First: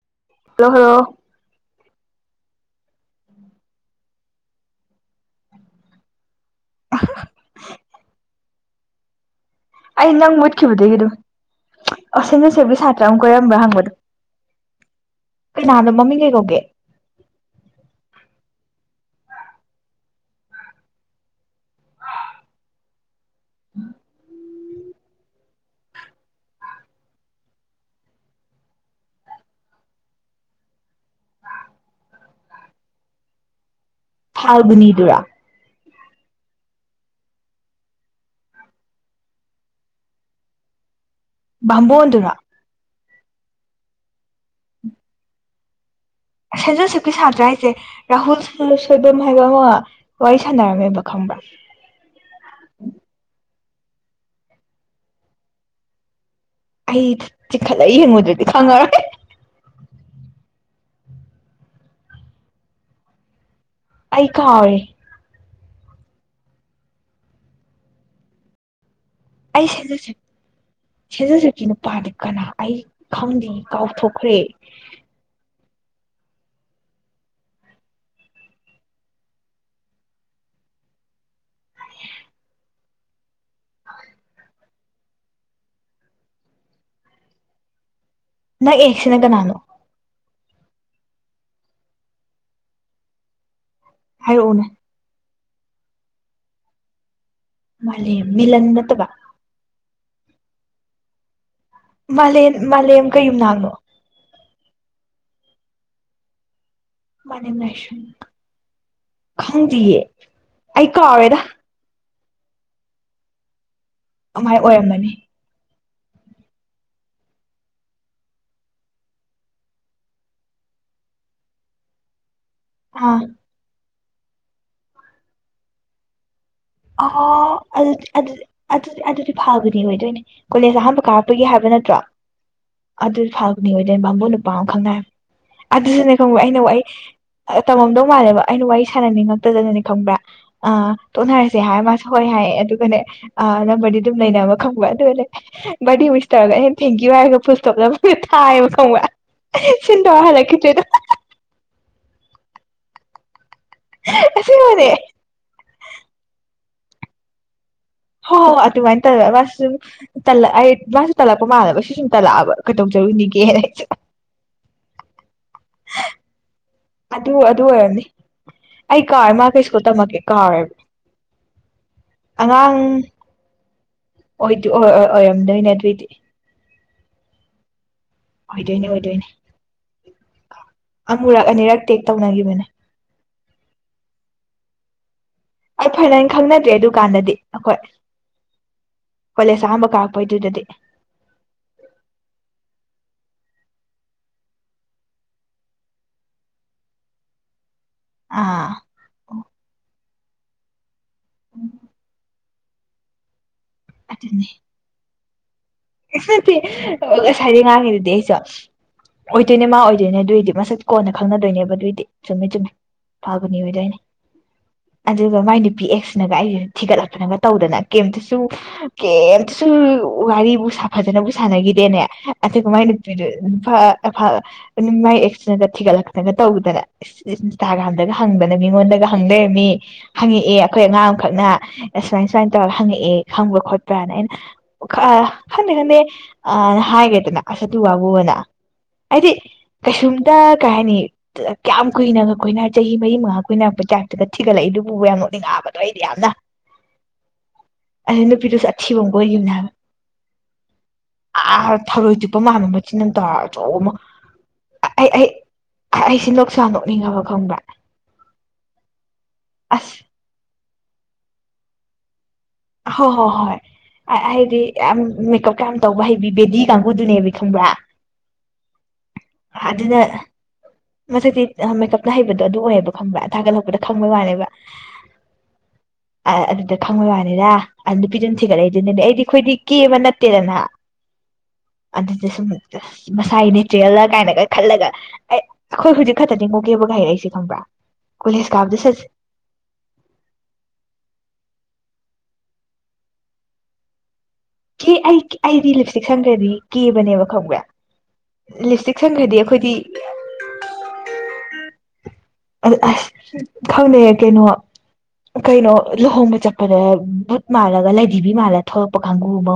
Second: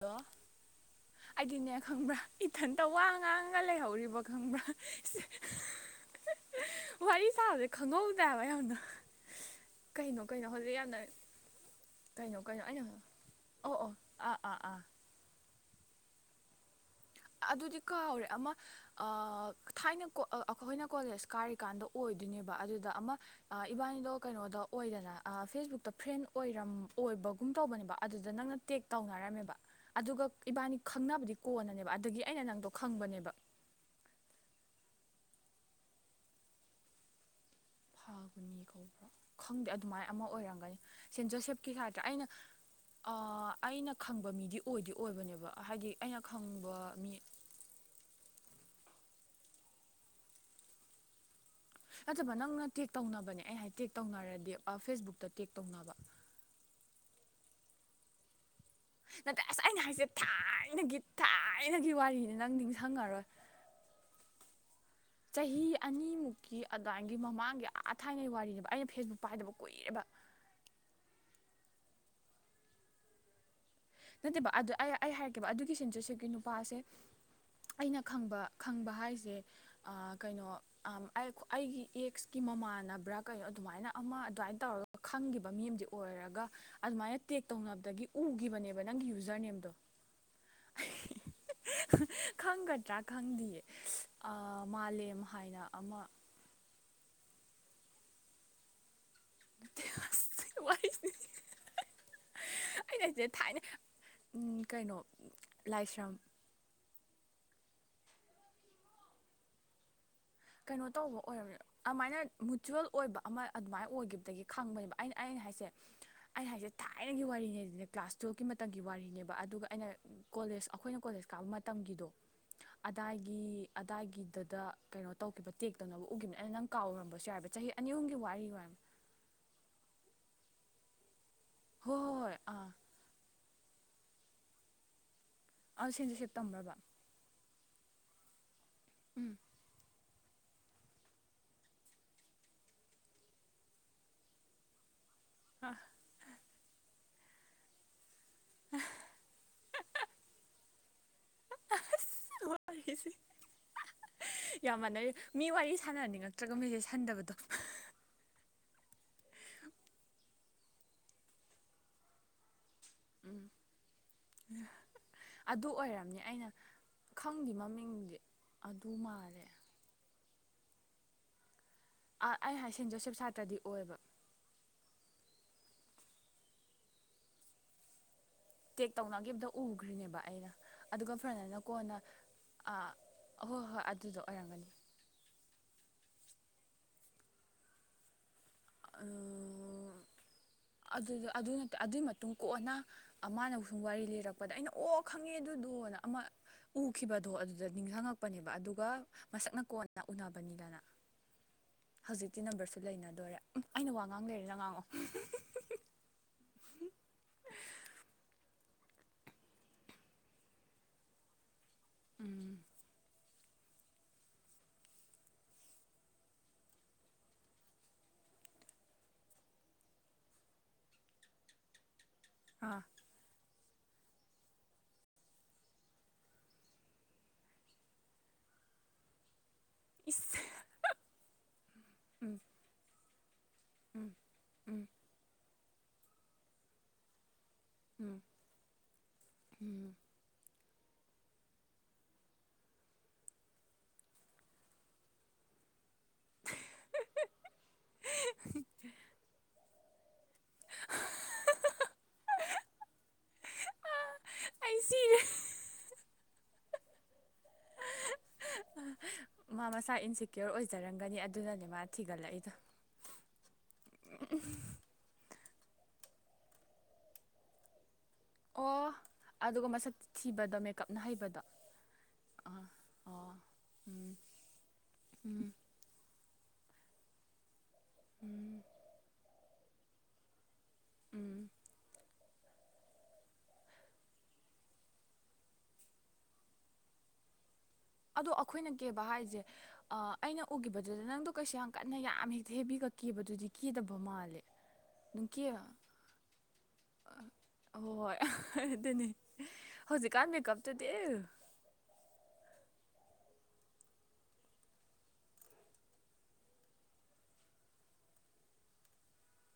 hello hello hello ꯑꯩꯗꯤꯅꯦ ꯈꯪꯕ꯭ꯔꯥ ꯏꯊꯟꯇ ꯋꯥ ꯉꯥꯡꯉ ꯂꯩꯍꯧꯔꯤꯕ ꯈꯪꯕ꯭ꯔꯥ ꯋꯥꯔꯤ ꯁꯥꯕꯁꯦ ꯈꯪꯍꯧꯗꯦꯕ ꯌꯥꯝꯅ ꯑꯩ ꯀꯩꯅꯣ ꯅꯪ ꯀꯩꯅꯣ ꯍꯧꯖꯤꯛ ꯃꯨꯠꯈꯤꯕꯗꯒꯤ ꯌꯥꯝꯅ ꯑꯗꯨꯝ ꯀꯩꯅꯣ ꯑꯣꯁꯤꯟꯁꯦ ꯀꯩꯅꯣ ꯁꯦꯕꯤ ꯑꯩꯅ ꯁꯥꯇ꯭ꯔ ꯑꯃ ꯀꯣꯏꯔꯝꯕ꯭ꯔꯥ ꯑꯣ ꯍꯪꯕꯗꯣ ꯑꯣ ꯑꯥ ꯑꯥ ꯑꯥ ꯀꯅꯥꯅꯣ ꯃꯃꯤꯡ ꯀꯩ ꯀꯧꯒꯦ ꯑꯗꯨꯗꯤ ꯀꯥꯎꯔꯦ ꯑꯃ ꯊꯥꯏꯅ ꯀꯣ ꯑꯩꯈꯣꯏꯅ ꯀꯣꯂꯦꯖ ꯀꯥꯔꯤ ꯀꯥꯟꯗ ꯑꯣꯏꯗꯣꯏꯅꯦꯕ ꯑꯗꯨꯗ ꯑꯃ ꯏꯕꯥꯅꯤꯗꯣ ꯀꯩꯅꯣꯗ ꯑꯣꯏꯗꯅ ꯐꯦꯁꯕꯨꯛꯇ ꯐ꯭ꯔꯦꯟ ꯑꯣꯏꯔꯝ ꯑꯣꯏꯕꯒꯨꯝ ꯇꯧꯕꯅꯦꯕ ꯑꯗꯨꯗ ꯅꯪꯅ ꯇꯦꯛ ꯇꯧꯅꯔꯝꯃꯦꯕ ꯑꯗꯨꯒ ꯏꯕꯥꯅꯤ ꯈꯪꯅꯕꯗꯤ ꯀꯣꯟꯅꯅꯦꯕ ꯑꯗꯨꯒꯤ ꯑꯩꯅ ꯅꯪꯗꯣ ꯈꯪꯕꯅꯦꯕ ꯐꯥꯜꯒꯨꯅꯤꯗꯨꯔꯥ ꯐꯥꯜꯒꯨꯅꯤ ꯀꯧꯕ꯭ꯔꯥ ꯈꯪꯗꯦ ꯑꯗꯨꯃꯥꯏꯅ ꯑꯃ ꯑꯣꯏꯔꯝꯒꯅꯤ ꯁꯦꯟ ꯖꯣꯁꯦꯞꯀꯤ ꯁꯥꯇ꯭ꯔ ꯑꯩꯅ ꯕꯥꯝꯕꯣꯟꯗꯨꯔꯥ ꯑꯩꯅ ꯈꯪꯕ ꯃꯤꯗꯤ ꯑꯣꯏꯗꯤ ꯑꯣꯏꯕꯅꯦꯕ ꯍꯥꯏꯗꯤ ꯑꯩꯅ ꯈꯪꯕ ꯃꯤ ꯁꯦꯟꯖꯣꯁꯦꯞꯀꯤ ꯁꯥꯇ꯭ꯔ ꯍꯥꯏꯁꯦ ꯔꯥꯍꯨꯜ ꯁꯣꯏꯕꯝ ꯍꯥꯏꯕ ꯑꯃ ꯋꯥꯔꯤ ꯁꯥꯟꯅꯔꯝꯃꯦꯕ ꯈꯪꯕ꯭ꯔꯥ ꯅꯠꯇꯕ ꯅꯪꯅ ꯇꯦꯛ ꯇꯧꯅꯕꯅꯦ ꯑꯩ ꯍꯥꯏ ꯇꯦꯛ ꯇꯧꯅꯔꯗꯤ ꯐꯦꯁꯕꯨꯛꯇ ꯇꯦꯛ ꯇꯧꯅꯕ ꯑꯩ ꯆꯤꯡꯈꯠꯂ ꯌꯦꯡꯉꯨꯗ꯭ꯔꯦ ꯅꯠꯇꯦ ꯑꯁ ꯑꯩꯅ ꯍꯥꯏꯁꯦ ꯊꯥꯏꯅ ꯑꯩꯅꯒꯤ ꯊꯥꯏꯅꯒꯤ ꯋꯥꯔꯤꯅꯤ ꯅꯪ ꯅꯤꯡꯁꯤꯡꯉꯔꯣꯏ ꯑꯩ ꯀꯥꯎꯔꯦ ꯆꯍꯤ ꯑꯅꯤꯃꯨꯛꯀꯤ ꯑꯗꯨꯋꯥꯏꯒꯤ ꯃꯃꯥꯡꯒꯤ ꯑꯥ ꯊꯥꯏꯅꯩ ꯋꯥꯔꯤꯅꯦꯕ ꯑꯩꯅ ꯐꯦꯁꯕꯨꯛ ꯄꯥꯏꯗꯕ ꯑꯩ ꯀꯨꯏꯔꯦꯕ ꯁꯦꯖꯁ ꯁꯦꯖꯔ ꯆꯀꯤꯅꯣ ꯅꯨꯄꯥꯗꯨ ꯀꯅ ꯑꯩ ꯈꯪꯗꯦ ꯀꯥꯎꯊꯣꯛꯈ꯭ꯔꯦ ꯅꯠꯇꯦꯕ ꯑꯗꯨ ꯑꯩ ꯑꯩ ꯍꯥꯏꯔꯛꯀꯦꯕ ꯑꯗꯨ ꯁꯤ ꯁꯦꯟꯖꯦꯞꯀꯤ ꯅꯨꯄꯥꯁꯦ ꯑꯩꯅ ꯈꯪꯕ ꯈꯪꯕ ꯍꯥꯏꯁꯦ ꯀꯩꯅꯣ ꯑꯩꯒꯤ ꯑꯦꯛꯁꯀꯤ ꯃꯃꯥꯟꯅꯕ꯭ꯔꯥ ꯀꯩꯅꯣ ꯑꯗꯨꯃꯥꯏꯅ ꯑꯃ ꯑꯗꯨꯃꯥꯏꯅ ꯇꯧꯔꯒ ꯈꯪꯈꯤꯕ ꯃꯤ ꯑꯃꯗꯤ ꯑꯣꯏꯔꯒ ꯑꯗꯨꯃꯥꯏꯅ ꯇꯦꯛ ꯇꯧꯅꯕꯗꯒꯤ ꯎ ꯅꯪ ꯑꯦꯛꯁꯁꯤꯅ ꯀꯅꯥꯅꯣ ꯈꯪꯒꯗ꯭ꯔꯥ ꯈꯪꯗꯤꯌꯦ ꯍꯥꯏꯔꯛꯎꯅꯦ ꯃꯥꯂꯦꯝ ꯍꯥꯏꯅ ꯑꯃ ꯃꯥꯂꯦꯝ ꯃꯤꯂꯟ ꯅꯠꯇꯕ ꯃꯥꯂꯦꯝ ꯃꯥꯂꯦꯝ ꯀꯩ ꯑꯩꯅꯁꯦ ꯊꯥꯏꯅ ꯌꯨꯝꯅꯥꯛꯅꯣ ꯀꯩꯅꯣ ꯂꯥꯏꯁ꯭ꯔꯝ ꯃꯥꯂꯦꯝ ꯂꯥꯏꯁ꯭ꯔꯝ ꯈꯪꯗꯤꯌꯦ ꯀꯩꯅꯣ ꯑꯩ ꯇꯧꯕ ꯀꯥꯎꯔꯦꯗ ꯑꯣꯏꯔꯕꯅꯦ ꯑꯗꯨꯃꯥꯏꯅ ꯃ꯭ꯌꯨꯆꯨꯌꯜ ꯑꯣꯏꯕ ꯑꯃ ꯑꯗꯨꯃꯥꯏꯅ ꯑꯣꯏꯒꯤꯕꯗ ꯑꯃꯥꯏ ꯈꯪꯕꯅꯦꯕ ꯑꯣꯏꯔꯝꯃꯅꯤ ꯑꯩꯅ ꯑꯩꯅ ꯍꯥꯏꯁꯦ ꯑꯩꯅ ꯍꯥꯏꯁꯦ ꯊꯥꯏꯅꯒꯤ ꯋꯥꯔꯤꯅꯦ ꯑꯗꯨꯅꯦ ꯀ꯭ꯂꯥꯁ ꯇꯨꯌꯦꯜꯞꯀꯤ ꯃꯇꯝꯒꯤ ꯋꯥꯔꯤꯅꯦꯕ ꯑꯗꯨꯒ ꯑꯩꯅ ꯀꯣꯂꯦꯖ ꯑꯩꯈꯣꯏꯅ ꯀꯣꯂꯦꯖ ꯀꯥꯕ ꯃꯇꯝꯒꯤꯗꯣ ꯑꯥ ꯑꯗꯥꯏꯒꯤ ꯇꯥꯒꯤꯗꯗ ꯀꯩꯅꯣ ꯇꯧꯈꯤꯕ ꯇꯦꯛꯇꯧꯅꯕ ꯎꯈꯤꯕꯅꯦ ꯑꯩꯅ ꯅꯪ ꯑꯣꯍꯣ ꯀꯥꯎꯔꯝꯕꯁꯨ ꯌꯥꯏꯕ ꯆꯍꯤ ꯑꯅꯤ ꯑꯗꯨꯗꯤ ꯑꯍꯨꯝꯒꯤ ꯑꯗꯨꯗꯤ ꯋꯥꯔꯤ ꯑꯣꯏꯔꯝꯅꯤ ꯑꯗꯨꯗꯤ ꯑꯗꯨꯗꯤ ꯐꯥꯜꯒꯨꯅꯤ ꯑꯣꯏꯗꯣꯏꯅꯦ ꯀꯣꯂꯦꯁ ꯑꯍꯥꯟꯕ ꯀꯔꯛꯄ ꯄꯒꯤ ꯍꯥꯏꯕ ꯅꯠꯇ꯭ꯔꯣ ꯍꯣꯏ ꯍꯣꯏ ꯍꯣꯏ ꯑꯥ ꯑꯗꯨꯗꯤ ꯐꯥꯜ ꯒꯨꯅꯤ ꯑꯣꯏꯗꯣꯏꯅꯦ ꯕꯥꯃꯣꯟ ꯅꯨꯄꯥ ꯑꯃ ꯈꯪꯅꯔꯝꯃꯤ ꯑꯗꯨ ꯑꯗꯨꯁꯨꯅꯦ ꯁꯦꯟꯖꯔꯁꯤꯞ ꯈꯪꯕ ꯑꯩꯅ ꯇꯝꯕ꯭ꯔꯕ ꯋꯥꯏ ꯇꯝꯃꯝꯗꯧ ꯃꯥꯜꯂꯦꯕ ꯑꯩꯅ ꯋꯥꯔꯤ ꯎꯝ ꯁꯥꯟꯅꯅꯤꯡꯉꯛꯇꯗꯗꯅꯦ ꯈꯪꯕ꯭ꯔꯥ ꯑ ꯇꯣꯛꯅꯔꯁꯦ ꯁꯦ ꯍꯥꯏ ꯃꯥꯁꯦ ꯍꯣꯏ ꯍꯥꯏ ꯑꯗꯨꯒꯅꯦ ꯑ ꯅꯝꯕꯔꯗꯤ ꯑꯗꯨꯝ ꯂꯩꯅꯕ ꯈꯪꯕ ꯑꯗꯨꯒꯅꯦ ꯑꯥ ꯕꯥꯔꯗꯦ ꯋꯤꯁ ꯇꯧꯔꯒ ꯊꯦꯡꯀ꯭ꯌꯨ ꯍꯥꯏꯔꯒ ꯐꯨꯜꯁ꯭ꯇꯣꯞ ꯅꯝꯃꯝ ꯊꯥꯌ‌ꯦꯕ ꯈꯪꯕ꯭ꯔꯥ ꯁꯤꯟ ꯇꯧꯔꯥ ꯍꯜꯂꯛꯈꯤꯗ꯭ꯔ‌ꯦ ꯑꯗꯨꯝ ꯑꯁ ꯌꯥꯝ ꯑꯁꯦꯡꯕꯅꯦ ꯃꯥꯟꯅꯩ ꯃꯤ ꯋꯥꯔꯤ ꯁꯥꯟꯅꯔꯅꯤꯉꯛꯇ꯭ꯔꯒ ꯃꯤꯁꯦ ꯍꯟꯊꯕꯗꯣ ꯍꯣꯏ ꯍꯣꯏ ꯑꯗꯨꯃꯥꯏꯅ ꯇꯧꯔ ꯃꯥꯁꯁꯨ ꯁꯨꯝꯂ ꯑꯩ ꯃꯥꯁꯨ ꯇꯜꯂꯛꯄ ꯃꯥꯜꯂꯕ ꯁꯤ ꯁꯨꯝ ꯇꯜꯂꯛꯑꯕ ꯀ ꯎꯝ ꯇꯧꯖꯔꯨꯅꯤꯒꯦꯅ ꯑꯩꯁꯦ ꯑꯗꯨ ꯑꯣꯏꯔꯝꯅꯤ ꯑꯩꯅ ꯑꯗꯨ ꯈꯪꯗꯦ ꯑꯗꯨ ꯑꯣꯏꯔꯝꯅꯤ ꯃꯃꯤꯡꯗꯤ ꯑꯗꯨ ꯑꯩ ꯀꯥꯔ ꯃꯥꯜꯂꯦ ꯃꯥ ꯀꯩꯁꯨ ꯇꯝꯃꯛ ꯀꯥꯔꯦꯕ ꯑ ꯑꯩ ꯍꯥꯏꯁꯟꯖꯣꯁꯦꯞ ꯁꯥꯇꯗꯤ ꯑꯣꯏꯕ ꯑꯣꯏꯗꯤ ꯑꯣꯏ ꯍꯣꯏ ꯑꯣꯏꯔꯝꯗꯣꯏꯅꯦ ꯑꯗꯨꯏꯗꯤ ꯑꯣꯏꯗꯣꯏꯅꯦ ꯇꯦꯛ ꯑꯣꯏꯗꯣꯏꯅꯦ ꯇꯧꯅꯈꯤꯕꯗ ꯎꯈ꯭ꯔꯤꯅꯦꯕ ꯑꯩꯅ ꯑꯗꯨꯒ ꯑꯃꯨꯔꯛ ꯐ꯭ꯔꯦꯟꯅ ꯑꯅꯤꯔꯛ ꯀꯣꯟꯅ ꯇꯦꯛ ꯇꯧꯅꯈꯤꯕꯅꯦ ꯑꯍꯣꯏ ꯍꯣꯏ ꯑꯗꯨꯗꯣ ꯑꯣꯏꯔꯝꯒꯅꯤ ꯑ ꯐꯔꯅ ꯑ ꯈꯪꯅꯗ꯭ꯔꯦ ꯑꯗꯨꯀꯥꯟꯗꯗꯤ ꯑꯩꯈꯣꯏ ꯀꯂꯦꯁꯝꯕ ꯀꯥꯛꯄ ꯏ ꯑꯗꯨꯏꯗꯗꯤ ꯑꯗꯨꯒꯤ ꯃꯇꯨꯡ ꯀꯣꯟꯅ ꯑꯃꯅꯕꯨ ꯁꯨꯝ ꯋꯥꯔꯤ ꯂꯤꯔꯛꯄꯗ ꯑꯩꯅ ꯑꯣ ꯈꯪꯉꯦ ꯑꯗꯨꯗꯣꯅ ꯑꯃ ꯎꯈꯤꯕꯗꯣ ꯑꯗꯨ ꯗ ꯅꯤꯡꯁꯤꯡꯉꯛꯄꯅꯦꯕ ꯑꯥ ꯑꯗꯨꯒ ꯃꯁꯛꯅ ꯀꯣꯟ ꯅ ꯎꯅꯕꯅꯤꯗꯅ ꯍꯧꯖꯤꯛ ꯀ ꯅꯝꯕꯔꯁꯨ ꯂꯩꯅꯗꯣꯔꯦ ꯑꯩꯅ ꯋꯥ ꯉꯥꯡ ꯑꯗꯨꯅꯤ ꯂꯩꯔꯦꯅ ꯉꯥꯡꯉꯣ [inaudible] ꯉꯁꯥꯏꯗꯩ ꯉꯥꯡꯉꯤꯗꯨꯗꯤ ꯑꯩꯁꯨ ꯑꯣꯏꯗꯣꯏꯅꯦ ꯃꯥ ꯑꯣꯏꯗꯣꯏꯅꯦ ꯑꯗꯨꯏꯗꯤ ꯃꯁꯛ ꯀꯣꯟꯅ ꯈꯪꯅꯗꯣꯏꯅꯦꯕ ꯀꯇꯦ ꯆꯃꯤ ꯆꯨꯝ ꯐꯕꯅꯤ ꯑꯣꯏꯗꯣꯏꯅꯦ ꯑꯗꯨꯒ ꯃꯥꯏ ꯅꯨꯄꯤ ꯑꯦꯛꯁꯅꯒ ꯑꯩꯁꯦ ꯊꯤꯒꯠꯂꯛꯇꯅꯒ ꯇꯧꯗꯅ ꯀꯩꯝꯇꯁꯨ ꯀꯩꯇꯁꯨ ꯋꯥꯔꯤꯕꯨ ꯁ ꯐꯖꯅꯕꯨ ꯁꯥꯟꯅꯈꯤꯗꯦꯅꯦ ꯑꯗꯨ ꯑꯥ ꯀꯃꯥꯏꯅ ꯄꯤꯔ ꯐ ꯑꯗꯨꯝ ꯃꯥꯏꯛꯁꯤꯟꯅꯒ ꯊꯤꯒꯠꯂꯛꯇꯒ ꯇꯧꯗꯅ ꯏꯟꯁꯇꯥꯒ꯭ꯔꯥꯝꯗꯒ ꯍꯪꯗꯅ ꯃꯤꯉꯣꯟꯗꯒ ꯍꯪꯗꯔꯝꯃꯤ ꯏꯁ ꯍꯪꯉꯛꯑꯦ ꯑꯩꯈꯣꯏ ꯑꯉꯥꯡ ꯑꯃꯈꯛꯅ ꯁꯨꯃꯥꯏ ꯎꯝ ꯁꯨꯃꯥꯏꯅ ꯇꯧꯔꯒ ꯍꯪꯉꯛꯑꯦ ꯈꯪꯕꯥ ꯎꯝ ꯈꯣꯠꯄ꯭ꯔꯅ ꯑꯩꯅ ꯎꯝ ꯈ ꯍꯦ ꯍꯦ ꯑ ꯍꯥꯏꯦꯗꯅ ꯑꯁ ꯑꯗꯨ ꯎꯝ ꯋꯥꯕꯣꯅ ꯍꯥꯏꯗꯤ ꯎꯝ ꯀꯩꯁꯨꯝꯇ ꯀꯩ ꯍꯥꯏꯅꯤ ꯀꯌꯥꯝ ꯀꯨꯏꯅꯒ ꯀ‌ꯣꯏꯅ ꯆꯍꯤ ꯃꯔꯤ ꯃꯉꯥ ꯀ‌ꯣꯏꯅꯔꯛꯄꯩ ꯇꯥꯏꯄꯇꯥꯒ ꯊꯤꯒꯠꯂꯛꯏ ꯑꯗꯨꯕꯨꯕ ꯌꯥꯝ ꯅ‌ꯣꯛꯅꯤꯡꯉꯥꯕ ꯑꯗꯣ ꯑꯩꯗꯤ ꯌꯥꯝꯅ ꯑꯗꯨꯗ ꯅꯨꯄꯤꯗꯨꯁꯨ ꯑꯊꯤꯕ ꯑꯃ ꯀ‌ꯣꯏꯒꯤꯕꯅꯤ ꯍꯥꯏꯕ ꯑꯥ ꯊꯧꯔꯣꯏ ꯆꯨꯞꯄ ꯃꯥꯟꯕ ꯃꯆꯤꯟ ꯅ ꯇꯧꯔꯆꯧ ꯑꯃ ꯑꯩ ꯑꯩ ꯑꯩꯁꯤ ꯅꯣꯛꯁꯥ ꯅꯣꯛꯅꯤꯡꯉꯕ ꯈꯪꯕ꯭ꯔ ꯃꯥ ꯃꯁꯥ ꯏꯟꯁꯤꯦꯀ꯭ꯌꯣꯔ ꯑꯣꯏꯖ ꯆꯔꯝꯒꯅꯤ ꯑꯗꯨꯅꯅꯦ ꯃꯥ ꯊꯤꯒꯠꯂꯛꯏꯗꯣ ꯍꯣꯏ ꯍꯣꯏ ꯍꯥꯏꯗꯤ ꯌꯥꯝ ꯃꯦꯀꯞ ꯀꯌꯥꯝ ꯇꯧꯕ ꯍꯩꯕꯤ ꯕꯦꯗꯤ ꯀꯥꯡꯕꯨꯗꯨꯅꯦꯕ ꯈꯪꯕ꯭ꯔꯥ ꯑꯣ ꯑꯗꯨꯒ ꯃꯁꯛ ꯊꯤꯕꯗ ꯃꯊꯛꯇꯤ ꯃꯦꯀꯞꯅ ꯍꯩꯕꯗꯣ ꯑꯗꯨ ꯑꯣꯏꯌꯦꯕ ꯈꯪꯕ꯭ꯔꯥ ꯑꯣ ꯊꯥꯒꯠꯍꯧꯕꯗ ꯈꯪꯕꯩ ꯎꯝ ꯋꯥꯅꯦꯕ ꯎꯝ ꯑ ꯑꯗꯨꯗ ꯈꯪꯕꯩ ꯋꯥꯅꯤ ꯗ ꯑꯗꯨꯅꯨ ꯎꯝ ꯊꯤꯒꯠꯂꯛꯏ ꯑꯗꯨꯅꯦꯗꯤ ꯑꯩꯗꯤ ꯑꯩꯈꯣꯏꯗꯤ ꯀꯦꯕ ꯅꯠꯇꯦꯗꯅ ꯎꯝ ꯁꯨꯝ ꯃꯁꯥꯏꯒꯤꯅꯦ ꯆꯦꯜꯂ ꯀꯥꯏꯅꯒ ꯈꯜꯂꯒ ꯑꯩ ꯑꯈꯣꯏ ꯍꯨꯖꯤꯛ ꯈꯛꯇꯗꯤ ꯀꯦꯕꯒ ꯍꯩꯔꯛꯏꯖꯦ ꯈꯪꯕ꯭ꯔꯥ ꯑꯗꯣ ꯀꯣꯂꯦꯖ ꯑꯩꯈꯣꯏꯅ ꯀꯥꯕꯗ ꯁꯠ ꯀꯦꯕ ꯍꯥꯏꯁꯦ ꯑꯩꯅ ꯎꯒꯤꯈꯤꯕꯗꯨꯗ ꯅꯪꯗꯣ ꯀꯩꯁꯨ ꯌꯥꯝ ꯅꯪ ꯌꯥꯝ ꯍꯦꯛꯇ ꯍꯦꯕꯤꯒ ꯀꯤꯕꯗꯨꯗꯤ ꯀꯤꯗꯕ ꯃꯥꯜꯂꯦ ꯁꯤ ꯑꯩ ꯑꯗꯨꯝ ꯀꯦ ꯑꯩꯗꯤ ꯂꯤꯞꯁꯇꯤꯛ ꯁꯪꯈ꯭ꯔꯗꯤ ꯀꯦꯕꯅꯦꯕ ꯈꯪꯕ꯭ꯔꯦ ꯍꯣꯏ ꯂꯤꯞꯁꯇꯤꯛ ꯑꯗꯨꯅꯤ ꯁꯪꯈ꯭ꯔꯗꯤ ꯑꯈꯣꯏꯗꯤ ꯍꯧꯖꯤꯛꯀꯥꯟ ꯃꯦꯀꯞꯇꯨꯗꯤ ꯑ ꯑꯁ ꯈꯪꯗꯦ ꯀꯩꯅꯣ ꯀꯩꯅꯣ ꯂꯨꯍꯣꯡꯕ ꯆꯠꯄꯗ ꯕꯨꯠ ꯃꯥꯜꯂꯒ ꯂꯥꯏꯙꯤꯕꯤ ꯃꯥꯜꯂ ꯊꯣꯛꯂꯛꯄ ꯀꯥꯡꯕꯨ ꯑꯃ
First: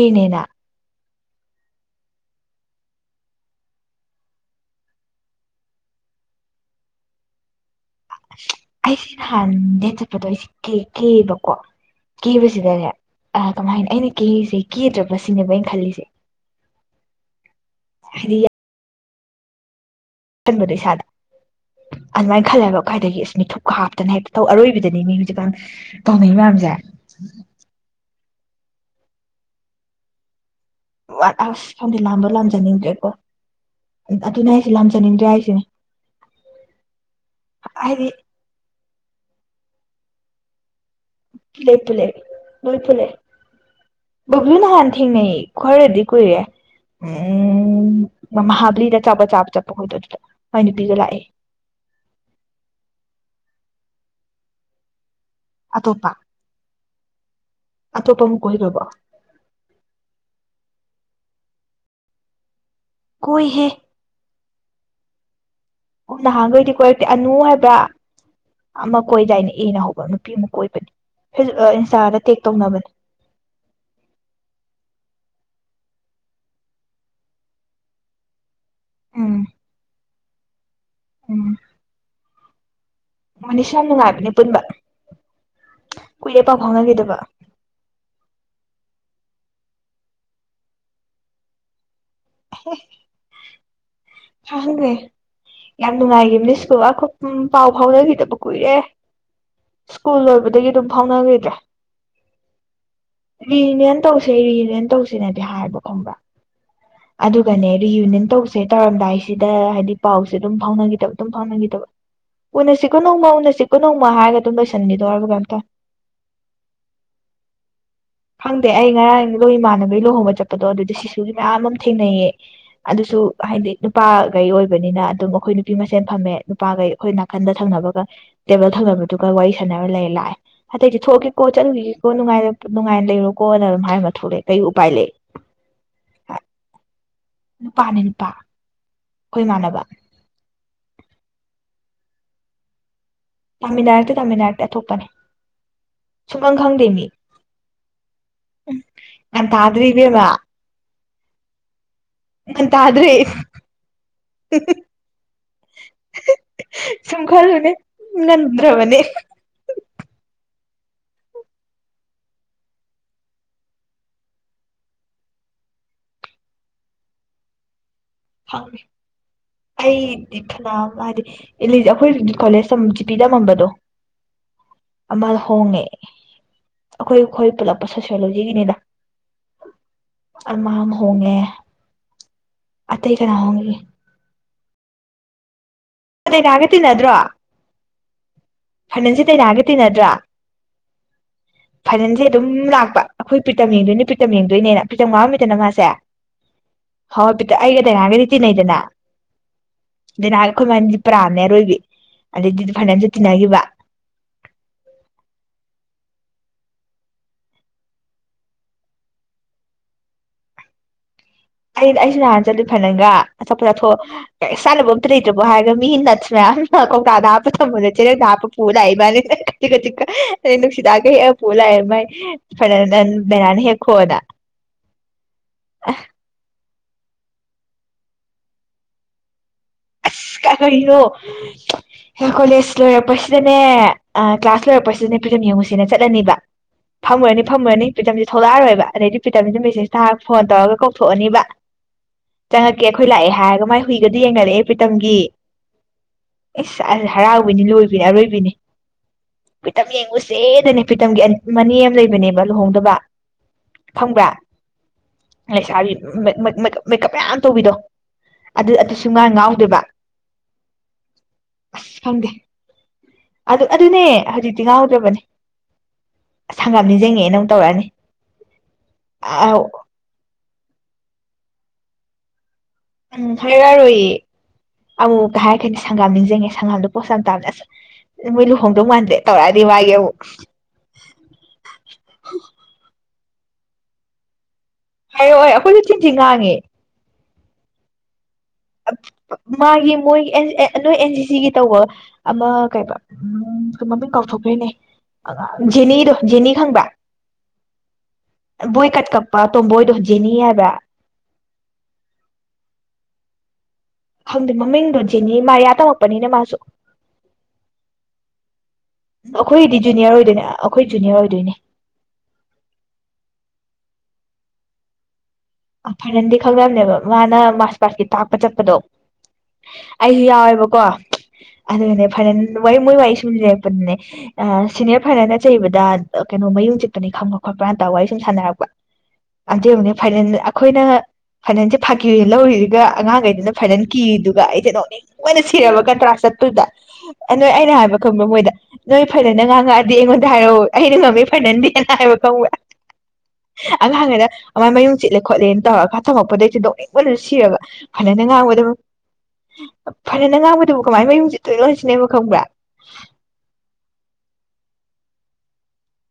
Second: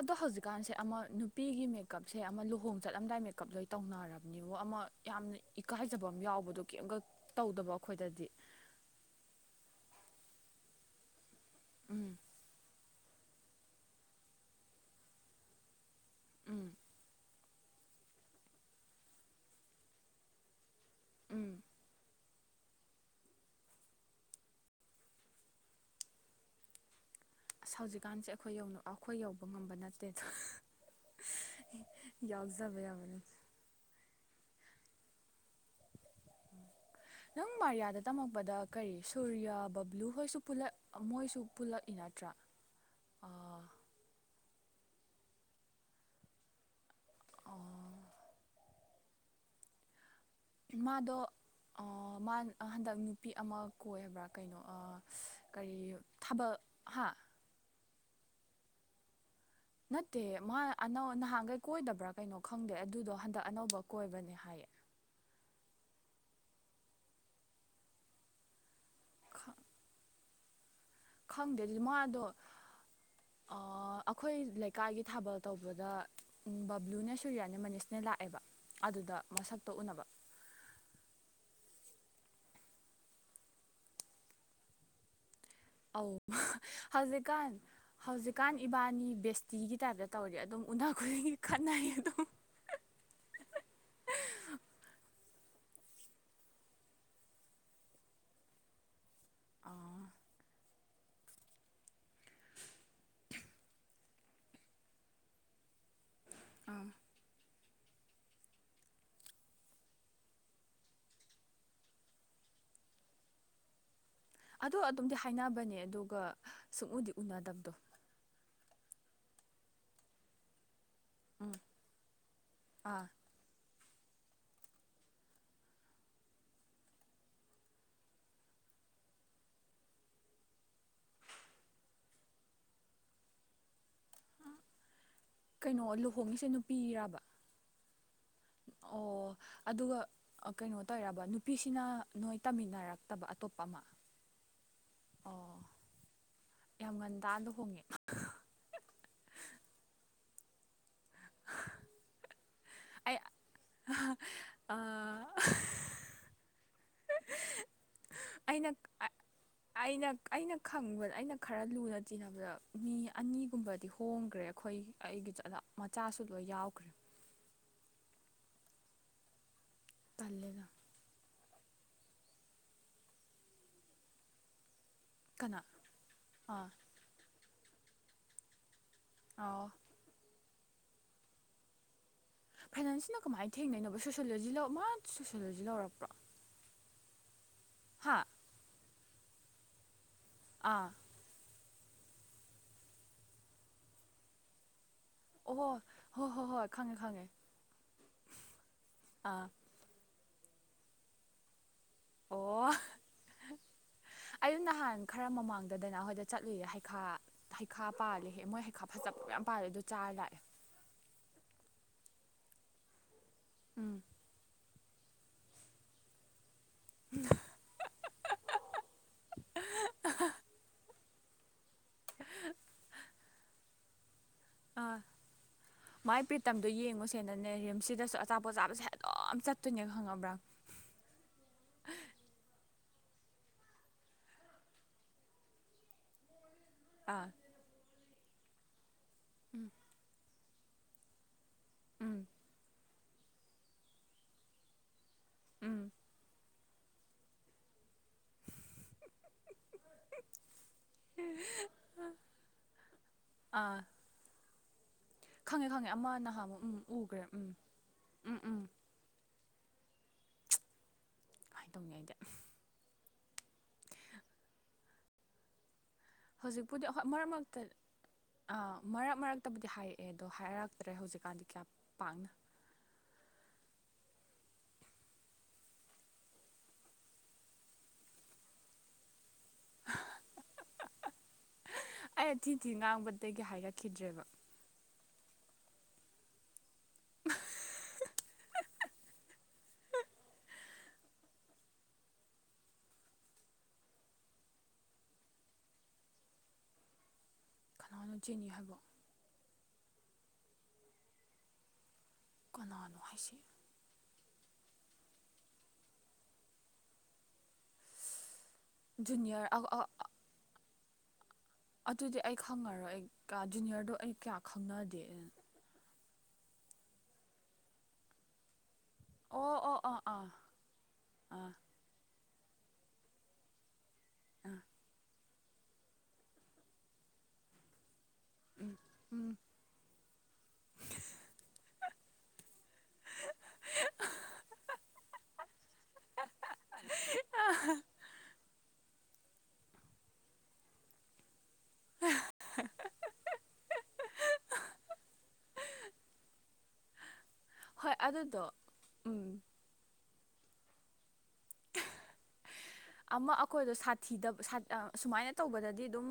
ꯑꯗꯣ ꯍꯧꯖꯤꯛꯀꯥꯟꯁꯦ ꯑꯃ ꯄꯤꯒꯤ ꯃꯦꯀꯞꯁꯦ ꯑꯃ ꯂꯨꯍꯣꯡ ꯆꯠꯂꯝꯗꯥꯏ ꯃꯦꯀꯞ ꯂꯣꯏ ꯇꯧꯅꯔꯕꯅꯤꯕ ꯑꯃ ꯌꯥꯝꯅ ꯏꯀꯥꯏꯖꯕ ꯑꯃ ꯌꯥꯎꯕꯗꯣ ꯀꯩꯝꯒ ꯇꯧꯗꯕ ꯑꯩꯈꯣꯏꯗꯗꯤ ꯑꯩꯁꯤ ꯍꯟ ꯗꯦꯠ ꯆꯠꯄꯗꯣ ꯑꯩꯁꯦ ꯀꯦ ꯀꯦꯕ ꯀꯣ ꯎꯝ ꯀꯦꯕꯁꯤꯗꯅꯦ ꯑ ꯀꯃꯥꯏꯅ ꯑꯩꯅ ꯀꯦꯔꯤꯁꯦ ꯀꯦꯗ꯭ꯔꯕ ꯁꯤꯅꯦꯕ ꯑꯩꯅ ꯈꯜꯂꯤꯁꯦ ꯎꯝ ꯍꯥꯏꯔꯤ ꯈꯟꯕꯗꯣ ꯏꯁꯥꯗ ꯎꯝ ꯑꯗꯨꯃꯥꯏ ꯈꯜꯂꯦꯕ ꯀꯥꯏꯗꯒꯤ ꯑꯁ ꯃꯤꯊꯨꯞꯀ ꯍꯥꯞꯇꯅ ꯍꯦꯛꯇ ꯑꯔꯣꯏꯕꯤꯗꯅꯤ ꯃꯤ ꯍꯧꯖꯤꯛꯀꯥꯟ ꯇꯧꯅꯩ ꯃꯌꯥꯝꯖꯦ ꯑꯁ ꯍꯧꯖꯤꯛꯀꯥꯟꯁꯦ ꯑꯩꯈꯣꯏ ꯑꯩꯈꯣꯏ ꯌꯧꯕ ꯉꯝꯕ ꯅꯠꯇꯦꯗ ꯋꯥꯠ ꯑꯁ ꯈꯪꯗꯦ ꯂꯥꯝꯕ ꯌꯥꯕ ꯂꯥꯝꯖꯅꯤꯡꯗꯦꯀꯣ ꯅꯠꯇꯦ ꯑꯗꯨꯅꯦ ꯑꯩꯁꯦ ꯂꯝꯖꯅꯤꯡꯗ꯭ꯔꯦ ꯍꯥꯏꯁꯤꯅꯦ ꯅꯪ ꯃꯥꯔꯤꯌꯥꯗ ꯍꯥꯏꯗꯤ ꯇꯝꯃꯛꯄꯗ ꯀꯔꯤ ꯁꯨꯔꯌꯥ ꯕꯕ꯭ꯂꯨ ꯍꯣꯏꯁꯨ ꯄꯨꯂꯞ ꯃꯣꯏꯁꯨ ꯂꯩ ꯄꯨꯜꯂꯛꯏ ꯅꯠꯇ꯭ꯔꯥ ꯄꯨꯜꯂꯛꯑꯦ ꯂꯣꯏ ꯄꯨꯜꯂꯛꯑꯦ ꯑꯥ ꯕꯕ꯭ꯂꯨ ꯅꯍꯥꯟ ꯊꯦꯡꯅꯩ ꯈꯔꯗꯤ ꯀꯨꯏꯔꯦ ꯑꯥ ꯎꯝ ꯃꯍ ꯍꯥꯥꯕꯂꯤ ꯆꯄ ꯆꯥꯕ ꯆꯠꯄ ꯑꯈꯣꯢꯗꯣ ꯑꯗꯨꯗ ꯃꯥꯏ ꯅꯨꯄꯤꯒ ꯃꯥꯗꯣ ꯂꯥꯛꯑꯦ ꯑꯥ ꯃꯥ ꯍꯟꯗꯛ ꯅꯨꯄꯤ ꯑꯃ ꯀꯣꯏꯕ꯭ꯔꯥ ꯀꯩꯅꯣ ꯀꯔꯤ ꯑꯇꯣꯞꯄ ꯊꯕꯛ ꯍꯥ ꯑꯇꯣꯞꯄ ꯑꯃ ꯀꯣꯏꯔꯣꯏꯕ ꯅꯠꯇꯦ ꯃꯥ ꯑꯅ ꯅꯍꯥꯟꯈꯩ ꯀꯣꯏꯗꯕ꯭ꯔꯥ ꯀꯩꯅꯣ ꯈ ꯈꯪꯗꯦ ꯑꯗꯨꯗꯣ ꯍꯟꯗꯛ ꯀꯣꯏꯍꯦ ꯑꯅꯧꯕ ꯀꯣꯏꯕꯅꯦ ꯍꯥꯏꯌꯦ ꯑꯣ ꯅꯍꯥꯟꯈꯩꯗꯤ ꯀꯣꯏꯔꯛꯇꯦ ꯑꯅꯨ ꯍꯥꯏꯕ꯭ꯔꯥ ꯑꯃ ꯀꯣꯏꯗꯥꯏꯅ ꯏꯅ ꯍꯧꯕ ꯅꯨ ꯑꯃꯨ ꯀꯣꯏꯕꯅꯤ ꯐꯦꯁ ꯈꯪꯗꯦ ꯑ ꯑꯗꯨꯗꯤ ꯏꯟꯁꯇꯥꯗ ꯃꯥꯗꯣ ꯇꯦꯛ ꯇꯧꯅꯕꯅꯦ ꯑꯩꯈꯣꯏ ꯂꯩꯀꯥꯏꯒꯤ ꯊꯥꯕꯛ ꯇꯧꯕꯗ ꯕꯕ꯭ꯂꯨꯅ ꯁꯨꯔꯤꯌꯥꯅ ꯃꯅꯤꯁꯅ ꯂꯥꯛꯑꯦꯕ ꯑꯗꯨꯗ ꯎꯝ ꯃꯁꯛꯇ ꯎꯅꯕ ꯎꯝ ꯅꯤꯁ ꯌꯥꯝ ꯅꯨꯡꯉꯥꯏꯕꯅꯦ ꯄꯨꯟꯕ ꯑ ꯀꯨꯏꯔꯦ ꯄꯥꯎ ꯐꯥꯎꯅꯈꯤꯗꯕ ꯍꯧꯖꯤꯛꯀꯥꯟ ꯍꯧꯖꯤꯛꯀꯥꯟ ꯏꯕꯥꯅꯤ ꯕꯦꯁꯇꯤꯒꯤ ꯇꯥꯏꯞꯇ ꯇꯧꯔꯤ ꯑꯗꯨꯝ ꯎꯅꯥ ꯈꯨꯗꯤꯡꯒꯤ ꯈꯠꯅꯩ ꯑꯗꯨꯝ [unintelligible] ꯈꯪꯗꯦ ꯌꯥꯝ ꯅꯨꯡꯉꯥꯏꯈꯤ ꯃꯤꯁꯀꯕꯥ ꯄꯥꯎ ꯐꯥꯎꯅꯈꯤꯗꯕ ꯀꯨꯏꯔꯦ ꯑꯥ ꯁꯀꯨꯜꯗꯕ ꯑꯗꯨꯝ ꯐꯥꯎꯅꯈꯤꯗ꯭ꯔꯦ ꯔꯤꯌꯨꯅꯤꯌꯟ ꯇꯧꯁꯦ ꯔꯤꯌꯨꯅꯤꯌꯟ ꯇꯧꯁꯤꯅꯗꯤ ꯍꯥꯏꯕ ꯈꯪꯕ꯭ꯔꯥ ꯑꯥ ꯑꯗꯨꯒꯅꯦ ꯔꯤꯌꯨꯅꯤꯌꯟ ꯇꯧꯁꯦ ꯇꯧꯔꯝꯗꯥꯏ ꯁꯤꯗ ꯍꯥꯏꯗꯤ ꯄꯥꯎꯁ ꯑꯗꯨꯝ ꯐꯥꯎꯅꯗꯕ ꯑꯗꯨꯝ ꯐꯥꯎꯅꯈꯤꯗꯕ ꯎꯅꯁꯤꯀ ꯅꯃ ꯎꯁꯤꯀ ꯅ ꯑ ꯑꯗꯨꯝꯗꯤ ꯍꯥꯏꯅꯕꯅꯦ ꯑꯗꯨꯒ ꯁꯨꯡꯛꯎꯗꯤ ꯎꯅꯗꯕꯗꯣ ꯈꯪꯗꯦ ꯑꯩ ꯉꯔꯥꯡ ꯂꯣꯏ ꯏꯃꯥꯟꯅꯕꯩ ꯂꯨꯍꯣꯡꯕ ꯆꯠꯄꯗꯣ ꯑꯗꯨꯗꯤ ꯁꯤꯁꯨ ꯃꯌꯥꯝ ꯎꯝ ꯑꯃ ꯊꯦꯡꯅꯩꯌꯦ ꯑꯥ ꯑꯗꯨꯁꯨ ꯍꯥꯏꯗꯤ ꯅꯨꯄꯥꯈꯩ ꯑꯣꯏꯕꯅꯤꯅ ꯑꯗꯨꯝ ꯑꯩꯈꯣꯏ ꯅꯨꯄꯤ ꯃꯁꯦꯟ ꯐꯝꯃꯦ ꯅꯨꯄꯥꯈꯩ ꯑꯩꯈꯣꯏ ꯅꯥꯀꯟꯗ ꯊꯪꯅꯕꯒ ꯇꯦꯕꯜ ꯊꯪꯅꯕꯗꯨꯒ ꯋꯥꯔꯤ ꯁꯥꯟꯅꯔ ꯂꯩꯔ ꯂꯥꯛꯑꯦ ꯑꯗꯇꯩꯗꯤ ꯊꯣꯛꯑꯒꯦꯀꯣ ꯆꯠꯂꯨꯈꯤꯒꯦꯀꯣꯉ ꯅꯨꯡꯉꯥꯏꯅ ꯂꯩꯔꯣꯀꯣꯅ ꯑꯗꯨꯝ ꯍꯥꯏꯔꯃ ꯊꯣꯛꯂꯛꯑꯦ ꯀꯩ ꯎꯄꯥꯏ ꯂꯩꯦ ꯀꯩꯅꯣ ꯂꯨꯍꯣꯡꯉꯤꯁꯦ ꯅꯨꯄꯤꯔꯔꯕ ꯅꯨꯄꯥꯅꯤ ꯅꯨꯄꯥ ꯑꯣ ꯑꯩꯈꯣꯏ ꯏꯃꯥꯟꯅꯕ ꯑꯗꯨꯒ ꯀꯩꯅꯣ ꯇꯧꯔꯕ ꯅꯨꯄꯤꯁꯤꯅ ꯅꯣꯏꯇꯥ ꯃꯤꯅꯔꯛ ꯇꯥꯃꯤꯜ ꯔꯛꯇꯤ ꯇꯥꯃꯤꯜ ꯅꯥꯔꯛꯇꯤ ꯑꯇꯣꯞꯄꯅꯦ ꯑꯣ ꯁꯨꯝꯃꯪ ꯈꯪꯗꯦ ꯌꯥꯝ ꯃꯤ ꯉꯟꯇꯥ ꯂꯨꯍꯣꯡꯉꯦ ꯎꯝ ꯉꯒꯟ ꯇꯥꯗ꯭ꯔꯤ ꯏꯕꯦꯝꯃ ꯑ ꯇꯗ꯭ꯔꯦ ꯑꯩ ꯑ ꯁꯨꯝ ꯈꯜꯂꯅꯦ ꯑꯩꯅ ꯅꯟꯗ꯭ꯔꯕꯅꯦ ꯑꯩꯅ ꯑꯩꯅ ꯈꯪꯕꯗ ꯑꯩꯅ ꯈꯔ ꯂꯨꯅ ꯆꯤꯟꯅꯕꯗ ꯃꯤ ꯑꯅꯤꯒꯨꯝꯕꯗꯤ ꯍꯣꯡꯈ꯭ꯔꯦ ꯑꯩꯈꯣꯏ ꯑꯩꯒꯤꯂ ꯃꯆꯥꯁꯨ ꯂꯣꯏ ꯌꯥꯎꯈ꯭ꯔꯦ ꯍꯥꯏ ꯑꯩ ꯇꯜꯂꯦꯅ ꯅꯤꯡꯅ ꯃꯥꯗꯤ ꯏ ꯑꯩꯈꯣꯏ ꯀꯣꯂꯦꯖ ꯖꯤꯄꯤ ꯇꯝꯃꯝꯕꯗꯣ ꯑꯃ ꯀꯅꯥ ꯍꯣꯡꯉꯦ ꯑꯥ ꯑꯩꯈꯣꯏ ꯑꯩꯈꯣꯏ ꯄꯨꯜꯂꯛꯄ ꯁꯣꯁꯤꯌꯣꯂꯣꯖꯤꯒꯤꯅꯤꯅ ꯑꯣ ꯑꯃꯝ ꯍꯣꯡꯒꯦ ꯐꯥꯏꯅꯥꯟꯁꯤꯅ ꯀꯃꯥꯏꯅ ꯊꯦꯡꯅꯩꯅꯕ ꯁꯣꯁꯤꯣꯂꯣꯖꯤ ꯂ ꯃꯥꯅ ꯁꯣꯁꯤꯣꯂꯣꯖꯤ ꯂꯧꯔꯛꯄ ꯃꯦꯙꯥꯒ ꯇꯤꯅꯗꯔꯣ ꯍꯥ ꯐꯅꯟꯁꯦ ꯇꯤꯅꯥꯒ ꯇꯤꯟꯅꯗ꯭ꯔꯥ ꯑꯥ ꯐꯅꯟꯁꯦ ꯑꯗꯨꯝ ꯂꯥꯛꯄ ꯑꯩꯈꯣꯏ ꯄꯔꯤꯇꯝ ꯌꯦꯡꯗꯣꯏꯅꯦ ꯄꯔꯤꯇꯝ ꯌꯦꯡꯗꯣꯏꯅꯦꯅ ꯄꯔ꯭ꯤꯇꯝ ꯉꯥꯎꯔꯝꯃꯤꯗꯅ ꯑꯣ ꯃꯥꯁꯦ ꯍꯣ ꯍꯣ ꯍꯣꯏ ꯈꯪꯉꯦ ꯍꯣꯏ ꯈꯪꯉꯦ ꯍꯣꯏ ꯄꯔ꯭ꯤꯇꯥꯝ ꯑꯩꯒ ꯗꯥꯏꯅꯥꯒꯗꯤ ꯇꯤꯟꯅꯩꯗꯅ ꯑꯥ ꯗꯥꯏꯅꯥꯒ ꯑꯩꯈꯣꯏ ꯏꯕꯅꯤꯗꯤ ꯄꯔꯥꯟꯅꯦ ꯑꯥꯔꯣꯏꯕꯤ ꯑꯗꯗꯤ ꯐ ꯑꯩ ꯅꯍꯥꯟ ꯈꯔ ꯃꯃꯥꯡꯗ ꯗꯥꯏꯅ ꯍꯣꯏꯗ ꯆꯠꯂꯨꯔꯦ ꯍꯩꯈꯥ ꯍꯩꯈꯥ ꯄꯥꯜꯂꯦꯍꯦ ꯃꯣꯏ ꯍꯩꯈꯥ ꯐꯖꯕ ꯃꯌꯥꯝ ꯄꯥꯜꯂꯦ ꯑꯗꯨ ꯆꯥꯔ ꯂꯥꯛꯑꯦ ꯑꯩ ꯑꯩꯁꯨ ꯅꯍꯥꯟ ꯆꯠꯂꯨꯏ ꯐꯅꯥꯟꯒ ꯑꯄꯊꯣ ꯎꯝ [unintelligible] ꯆꯥꯅꯕꯥ ꯑꯃꯇ ꯂꯩꯇꯔꯥꯕꯣ ꯍꯥꯏꯒ ꯃꯤ [unintelligible] ꯑ ꯀꯧ ꯇꯥꯗ ꯍꯥꯞꯄ ꯊꯝꯕꯅꯦ ꯆꯦꯔꯪꯗ ꯍꯥꯞꯄ ꯄꯨꯔꯒ ꯂꯛꯏ ꯃꯥꯅꯤ ꯆꯤꯛ ꯆꯤꯛꯅꯨꯡꯁꯤꯗ ꯍꯦꯛꯑꯒ ꯄꯨꯔꯥ ꯂꯥꯛꯏ ꯃꯥꯏ ꯐꯅꯥꯟ ꯗꯥꯏꯅꯥꯅ ꯍꯦꯛꯈꯣꯅꯥ ꯑꯥ ꯃꯥꯏ ꯄꯔꯤꯇꯝ ꯌꯦꯡꯉꯨꯁꯦꯅꯅꯦ ꯔꯤꯝꯁꯁꯤꯗꯁꯨ ꯑꯆꯥꯄꯣꯠ ꯆꯥꯕꯁꯦ ꯑꯗꯨꯝ ꯆꯠ [unintelligible] ꯂꯣꯏꯔꯛꯄꯁꯤꯗꯅꯦ ꯀ꯭ꯂꯥꯁ ꯂꯣꯏꯔꯛꯄꯁꯤꯗꯅꯦ ꯄꯔꯤꯇꯝ ꯌꯦꯡꯉꯨꯁꯤꯅ ꯆꯠꯂꯅꯤꯕ ꯑꯥ ꯐꯝꯃꯥꯅꯤ ꯐꯝꯃꯥꯅꯤ [unintelligible] ꯊꯣꯛꯂꯛ ꯑꯔꯣꯏꯕ ꯑꯗꯩꯩꯗꯤ ꯄꯔꯤꯇꯝꯁꯦ ꯃꯦꯁꯦꯁ ꯊꯔꯒ ꯐꯣꯟ ꯇꯧꯔꯒ [unintelligible] ꯊꯣꯛꯑꯅꯤꯕ ꯎꯝ ꯆꯪꯉꯛꯀꯦ ꯑꯩꯈꯣꯏ ꯂꯥꯛꯑꯦ ꯍꯥꯏꯔꯒ ꯃꯥꯏ ꯍꯨꯏꯒꯗꯨ ꯌꯦꯡꯅꯔꯛꯑꯦ ꯄꯔꯤꯇꯝꯒꯤ ꯎꯝ ꯑꯤꯁ ꯑꯜ ꯍꯔꯥꯎꯕꯤꯅꯤ ꯂꯣꯏꯕꯤꯅꯤ ꯑꯔꯣꯏꯕꯤꯅꯤ ꯄꯔꯤꯇꯝ ꯌꯦꯡꯉꯨꯁꯦꯗꯅꯦ ꯄꯔꯤꯇꯝꯒꯤ ꯃꯅꯤ ꯑꯃ ꯂꯩꯕꯅꯦꯕ ꯂꯨꯍꯣꯡꯗꯕ ꯑꯥ ꯈꯪꯕ꯭ꯔꯥ ꯈꯪꯉꯦ ꯈꯪꯉꯦ ꯂꯩꯁꯥꯕꯤ ꯑꯃ ꯃꯦꯀ ꯃꯦꯀ ꯅꯍꯥꯟꯃꯨꯛ ꯎꯝ ꯃꯦꯀꯞ ꯃꯦꯀꯞ ꯎꯈ꯭ꯔꯦ ꯃꯌꯥꯝ ꯎꯝ ꯇꯧꯕꯤꯗꯣ ꯎꯝ ꯎꯝ ꯑꯗꯨ ꯑꯗꯨꯁꯨ ꯃꯅꯥ ꯉꯥꯎ ꯑꯗꯨꯕ [unintelligible] ꯑꯗꯨ ꯑꯗꯨꯅꯦ ꯍꯧꯖꯤꯛꯇꯤ ꯉꯥꯎꯗ꯭ꯔꯕꯅꯦ ꯑꯁ ꯍꯪꯒꯥꯝ ꯍꯧꯖꯤꯛꯄꯨꯗꯤ ꯍꯣꯏ ꯃꯔꯛ ꯅꯤꯡꯁꯤꯡꯉꯦꯅ ꯑꯃꯨꯛ ꯃꯔꯛꯇ ꯇꯧꯔꯛꯑꯅꯤ ꯑꯥ ꯃꯔꯛ ꯃꯔꯛꯇꯕꯨꯗꯤ ꯎꯝ ꯍꯥꯏꯔꯛꯑꯦ ꯑꯗꯣ ꯍꯥꯏꯔꯛ ꯇ꯭ꯔꯦ ꯍꯧꯖꯤꯛꯀꯥꯟꯗꯤ ꯀꯌꯥꯝ ꯄꯥꯡꯅ ꯎꯝ ꯍꯥꯏꯔꯛꯔꯣꯏꯏ ꯑꯃꯨꯛ ꯀꯩ ꯍꯥꯏꯔꯈꯅꯤ ꯁꯪꯒꯥꯝ ꯅꯤꯡꯁꯤꯡꯉꯦ ꯁꯪꯒꯥꯝꯗꯣ ꯄꯣꯁ ꯌꯥꯝ ꯇꯥꯕꯅꯦ ꯑ ꯃꯣꯏ ꯂꯨꯍꯣꯡꯗꯧ ꯃꯥꯟꯗ꯭ꯔꯦ ꯇꯧꯔꯛꯑꯅꯤ ꯃꯥꯒꯤ ꯑꯃꯨꯛ ꯑꯩꯅ ꯊꯤ ꯊꯤ ꯉꯥꯡꯕ [unintelligible] ꯇꯒꯤ ꯍꯥꯏꯔꯛꯈꯤꯗ꯭ꯔꯦꯕ ꯍꯥꯏꯔꯛꯑꯣꯏ ꯑꯩꯈꯣꯏꯁꯨ ꯊꯤꯟ ꯊꯤ ꯉꯥꯡꯉꯦ [unintelligible] ꯃꯥꯒꯤ ꯃꯣꯏ ꯅꯣꯏ ꯑꯦꯟ ꯖꯤ ꯁꯤꯒꯤ ꯇꯧꯕ ꯑꯃ ꯀꯩ ꯃꯃꯤꯡ ꯀꯥꯎꯊꯣꯛꯈ꯭ꯔꯦꯅꯦ ꯖꯦꯅꯤꯗꯣ ꯖꯦꯅꯤ ꯈꯪꯕ꯭ꯔ ꯀꯅꯥꯅꯣ ꯆꯦꯅꯤ ꯍꯥꯏꯕꯣ ꯕꯣꯣꯏ ꯀꯠ ꯀꯄ ꯇꯝꯕꯣꯏꯗꯣꯖꯤꯅꯤ ꯍꯥꯏꯕ ꯀꯅꯥꯅꯣ ꯍꯥꯏꯁꯦ ꯈꯪꯗꯦ ꯃꯃꯤꯡꯗꯣ ꯖꯤꯅꯤ ꯃꯥꯌꯥ ꯇꯝꯃꯛꯄꯅꯤꯅ ꯃꯥꯁꯨ ꯖꯨꯅꯤꯌꯔ ꯑꯩꯈꯣꯏꯗꯤ ꯖꯨꯅꯤꯌꯔ ꯑꯣꯏꯗꯣꯏꯅꯦ ꯑꯩꯈꯣꯏꯁꯨꯨꯅꯦ ꯑꯣꯏꯗꯣꯏꯅꯤ ꯑꯗꯨꯗꯤ ꯑꯩ ꯈꯪꯉꯔꯣꯏ ꯑꯩ ꯀꯥ ꯖꯨꯅꯤꯌꯔꯗꯣ ꯑꯩ ꯀꯌꯥ ꯈꯪꯅꯗꯦ ꯑ ꯐꯔꯦꯟꯗꯤ ꯈꯪꯗꯕꯅꯦꯕ ꯃꯥꯅ ꯃꯥꯔꯁ ꯄꯔꯁꯀꯤ ꯇꯥꯛꯄ ꯆꯠꯄꯗꯣ ꯑꯣ ꯑꯣ ꯑꯥ ꯑꯩꯁꯨ ꯑꯥ ꯌꯥꯎꯋꯦꯕꯀꯣ ꯑꯥ ꯑꯗꯨꯒꯅꯦ ꯐꯔꯦꯟ ꯋꯥꯔꯤ ꯃꯣꯏ ꯋꯥꯔꯤ ꯁꯨꯝꯁꯔꯛꯄꯗꯨꯅꯦ ꯑ ꯑꯥ ꯁꯤꯅꯤꯌꯔ ꯐꯥꯏꯅꯦꯜ ꯑ ꯆꯩꯕꯗ ꯀꯩꯅꯣ ꯃꯌꯨꯡ ꯆꯤꯛꯄꯅꯤ ꯈꯪꯕ ꯈꯣꯠꯄ꯭ꯔꯅ ꯇꯥꯋꯥꯏ ꯁꯨꯝ ꯁꯥꯟꯅꯔꯛꯄ ꯎꯝ ꯑꯗꯨ ꯑꯃꯨ ꯐꯥꯏꯜ ꯑꯩꯈꯣꯏꯅ ꯐꯅꯜꯁꯦ ꯐꯥꯀꯤꯅ ꯂꯧꯔꯤꯗꯨꯒ ꯑꯉꯥꯡꯈꯩꯗꯨꯅ ꯐꯅꯜ ꯀꯤꯔꯤꯗꯨꯒ ꯑꯩꯁꯦ ꯅꯣꯡꯅꯤꯡ ꯑꯣꯏꯅ ꯁꯤꯔꯕꯒ ꯇ꯭ꯔꯥ ꯆꯠ ꯑꯗꯨꯗ ꯅꯣꯏ ꯑꯩꯅ ꯍꯥꯏꯕ ꯈꯪꯕ ꯃꯣꯏꯗ ꯅꯣꯏ ꯐꯖꯅ ꯉꯥꯡꯉꯛꯑꯗꯤ ꯑꯩꯉꯣꯟꯗ ꯍꯥꯏꯔꯛꯑꯣ ꯑꯩꯅ ꯉꯝꯃꯦ ꯐꯅꯟꯗꯦꯅ ꯍꯥꯏꯕ ꯈꯪꯋ ꯑꯉꯥꯡꯉꯗ ꯑꯥꯏ ꯃꯌꯨꯝ ꯆꯠꯂꯦ ꯈꯣꯠꯂꯦꯅ ꯇꯧꯒꯥꯊꯃꯛꯄꯗꯁꯤꯗꯣꯛ ꯁꯤꯔꯕ ꯍꯣꯏ ꯐꯖꯅ ꯑꯗꯨꯗꯣ ꯉꯥꯡꯒꯗꯕ ꯎꯝ ꯐꯅꯅ ꯉꯥꯡꯕꯗꯨꯕꯨ ꯀꯃꯥꯏ ꯃꯌꯨꯝꯁꯦ ꯇꯣꯏꯅ ꯂꯣꯏꯁꯤꯦꯕ ꯈꯪꯕ꯭ꯔꯥ ꯑꯃ ꯑꯩꯈꯣꯏꯗꯣ ꯁꯥ ꯊꯤꯗꯕ ꯁꯨꯃꯥꯏꯅ ꯇꯧꯕꯗꯗꯤ ꯑꯗꯨꯝ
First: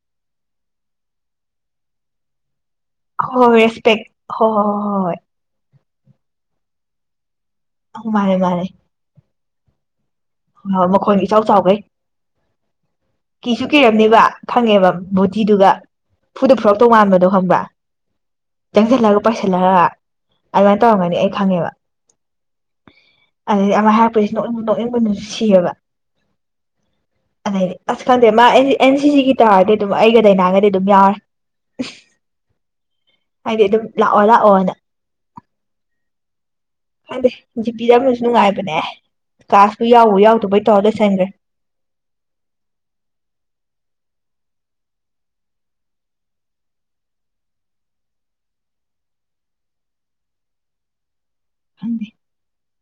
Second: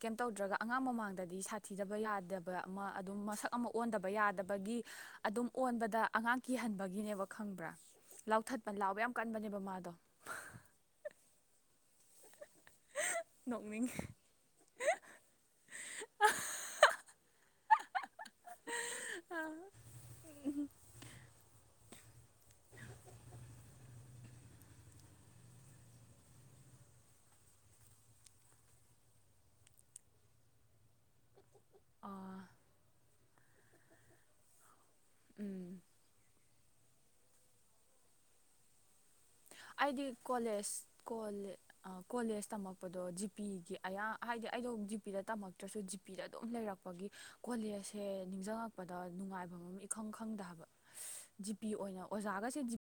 ꯀꯩꯝ ꯇꯧꯗ꯭ꯔꯒ ꯑꯉꯥꯡ ꯃꯃꯥꯡꯗꯗꯤ ꯁꯥꯊꯤꯗꯕ ꯌꯥꯗꯕ ꯑꯃ ꯑꯗꯨꯝ ꯍꯣꯏ ꯃꯁꯛ ꯍꯣꯏ ꯑꯃ ꯔꯦꯁꯄꯦꯛ ꯑꯣꯟꯗꯕ ꯍꯣꯏ ꯍꯣꯏ ꯌꯥꯗꯕꯒꯤ ꯍꯣꯏ ꯍꯣꯏ ꯑꯗꯨꯝ ꯑꯣꯟꯕꯗ ꯗ ꯑꯉꯥꯡ ꯀꯤꯍꯟꯕꯒꯤꯅꯦꯕ ꯈꯪꯕ꯭ꯔꯥ ꯍꯣꯏ ꯃꯥꯅꯦ ꯃꯥꯅꯦ ꯂꯥꯎꯊꯠꯄꯅ ꯂꯕ ꯌꯥꯝ ꯀꯟꯕꯅꯤ ꯃꯥꯗꯣ ꯃꯈꯣꯟ ꯏꯆꯥꯎ ꯆꯥꯎꯕꯩ ꯀꯤꯁꯨ ꯅꯣꯛꯅꯤꯡꯉꯤ ꯀꯤꯔꯝꯅꯤꯕ ꯈꯪꯉꯦꯕ ꯕꯣꯇꯤꯗꯨꯒ ꯐꯨꯗ ꯐꯨꯔꯛ ꯇꯣꯉꯥꯟꯕꯗꯣ ꯍꯪꯕ꯭ꯔ ꯆꯪꯁꯤꯜꯂꯒ ꯄꯩꯁꯤꯜꯂꯒ ꯑꯗꯨꯃꯥꯏꯅ ꯇꯧꯔꯝꯒꯅꯤ ꯑꯩ ꯈꯪꯉꯦꯕ ꯑꯗꯩ ꯑꯃ ꯍꯥꯏꯔꯛꯄꯩꯁꯤ ꯅꯣꯛꯕ ꯅꯣꯛꯑꯡꯕ ꯁꯤꯌꯦꯕ ꯑꯗꯩꯗꯤ ꯑꯁ ꯈꯪꯗꯦ ꯃꯥ ꯑꯦꯟ ꯁꯤꯖꯤꯒꯤ ꯇꯥꯔꯗꯤ ꯑꯗꯨꯝ ꯑꯩꯒ ꯗꯥꯏꯅꯥꯒꯗꯤ ꯑꯗꯨꯝ ꯌꯥꯎꯔꯦ [unintelligible] ꯑꯥ ꯍꯥꯏꯗꯤ ꯑꯗꯨꯝ ꯂꯥꯛꯑꯣ ꯂꯥꯛꯑꯣꯅ ꯎꯝ ꯍꯥꯏꯗꯤ ꯖꯤꯄꯤꯖꯥꯕꯁꯨ ꯅꯨꯡꯉꯥꯏꯕꯅꯦ ꯀ꯭ꯂꯥꯁꯄꯨ ꯑꯩꯗꯤ ꯌꯥꯎꯕ ꯀꯣꯂꯦꯖ ꯌꯥꯎꯗꯕꯩ ꯇꯧꯔ ꯂꯣꯏꯁꯟꯈ꯭ꯔꯦ ꯀꯣꯂꯦꯖ ꯇꯝꯃꯛꯄꯗꯣ ꯖꯤꯄꯤꯤꯒꯤ ꯑꯌꯥ ꯍꯥꯏꯗꯤ ꯑꯩꯗꯣ ꯖꯤꯄꯤꯗ ꯇꯝꯃꯛꯇ꯭ꯔꯁꯨ ꯖꯤꯄꯤꯗ ꯑꯗꯨꯝ ꯂꯩꯔꯛꯄꯒꯤ ꯀꯣꯂꯦꯁꯦ ꯅꯤꯡꯁꯤꯡꯉꯛꯄꯗ ꯅꯨꯡꯉꯥꯏꯐꯝ ꯑꯃ ꯏꯈꯪ ꯈꯪꯗꯕ ꯖꯤꯄꯤꯤ ꯑꯣꯏꯅ ꯈꯪꯗꯦ ꯑꯣꯖꯥꯒꯁꯦ ꯖꯤ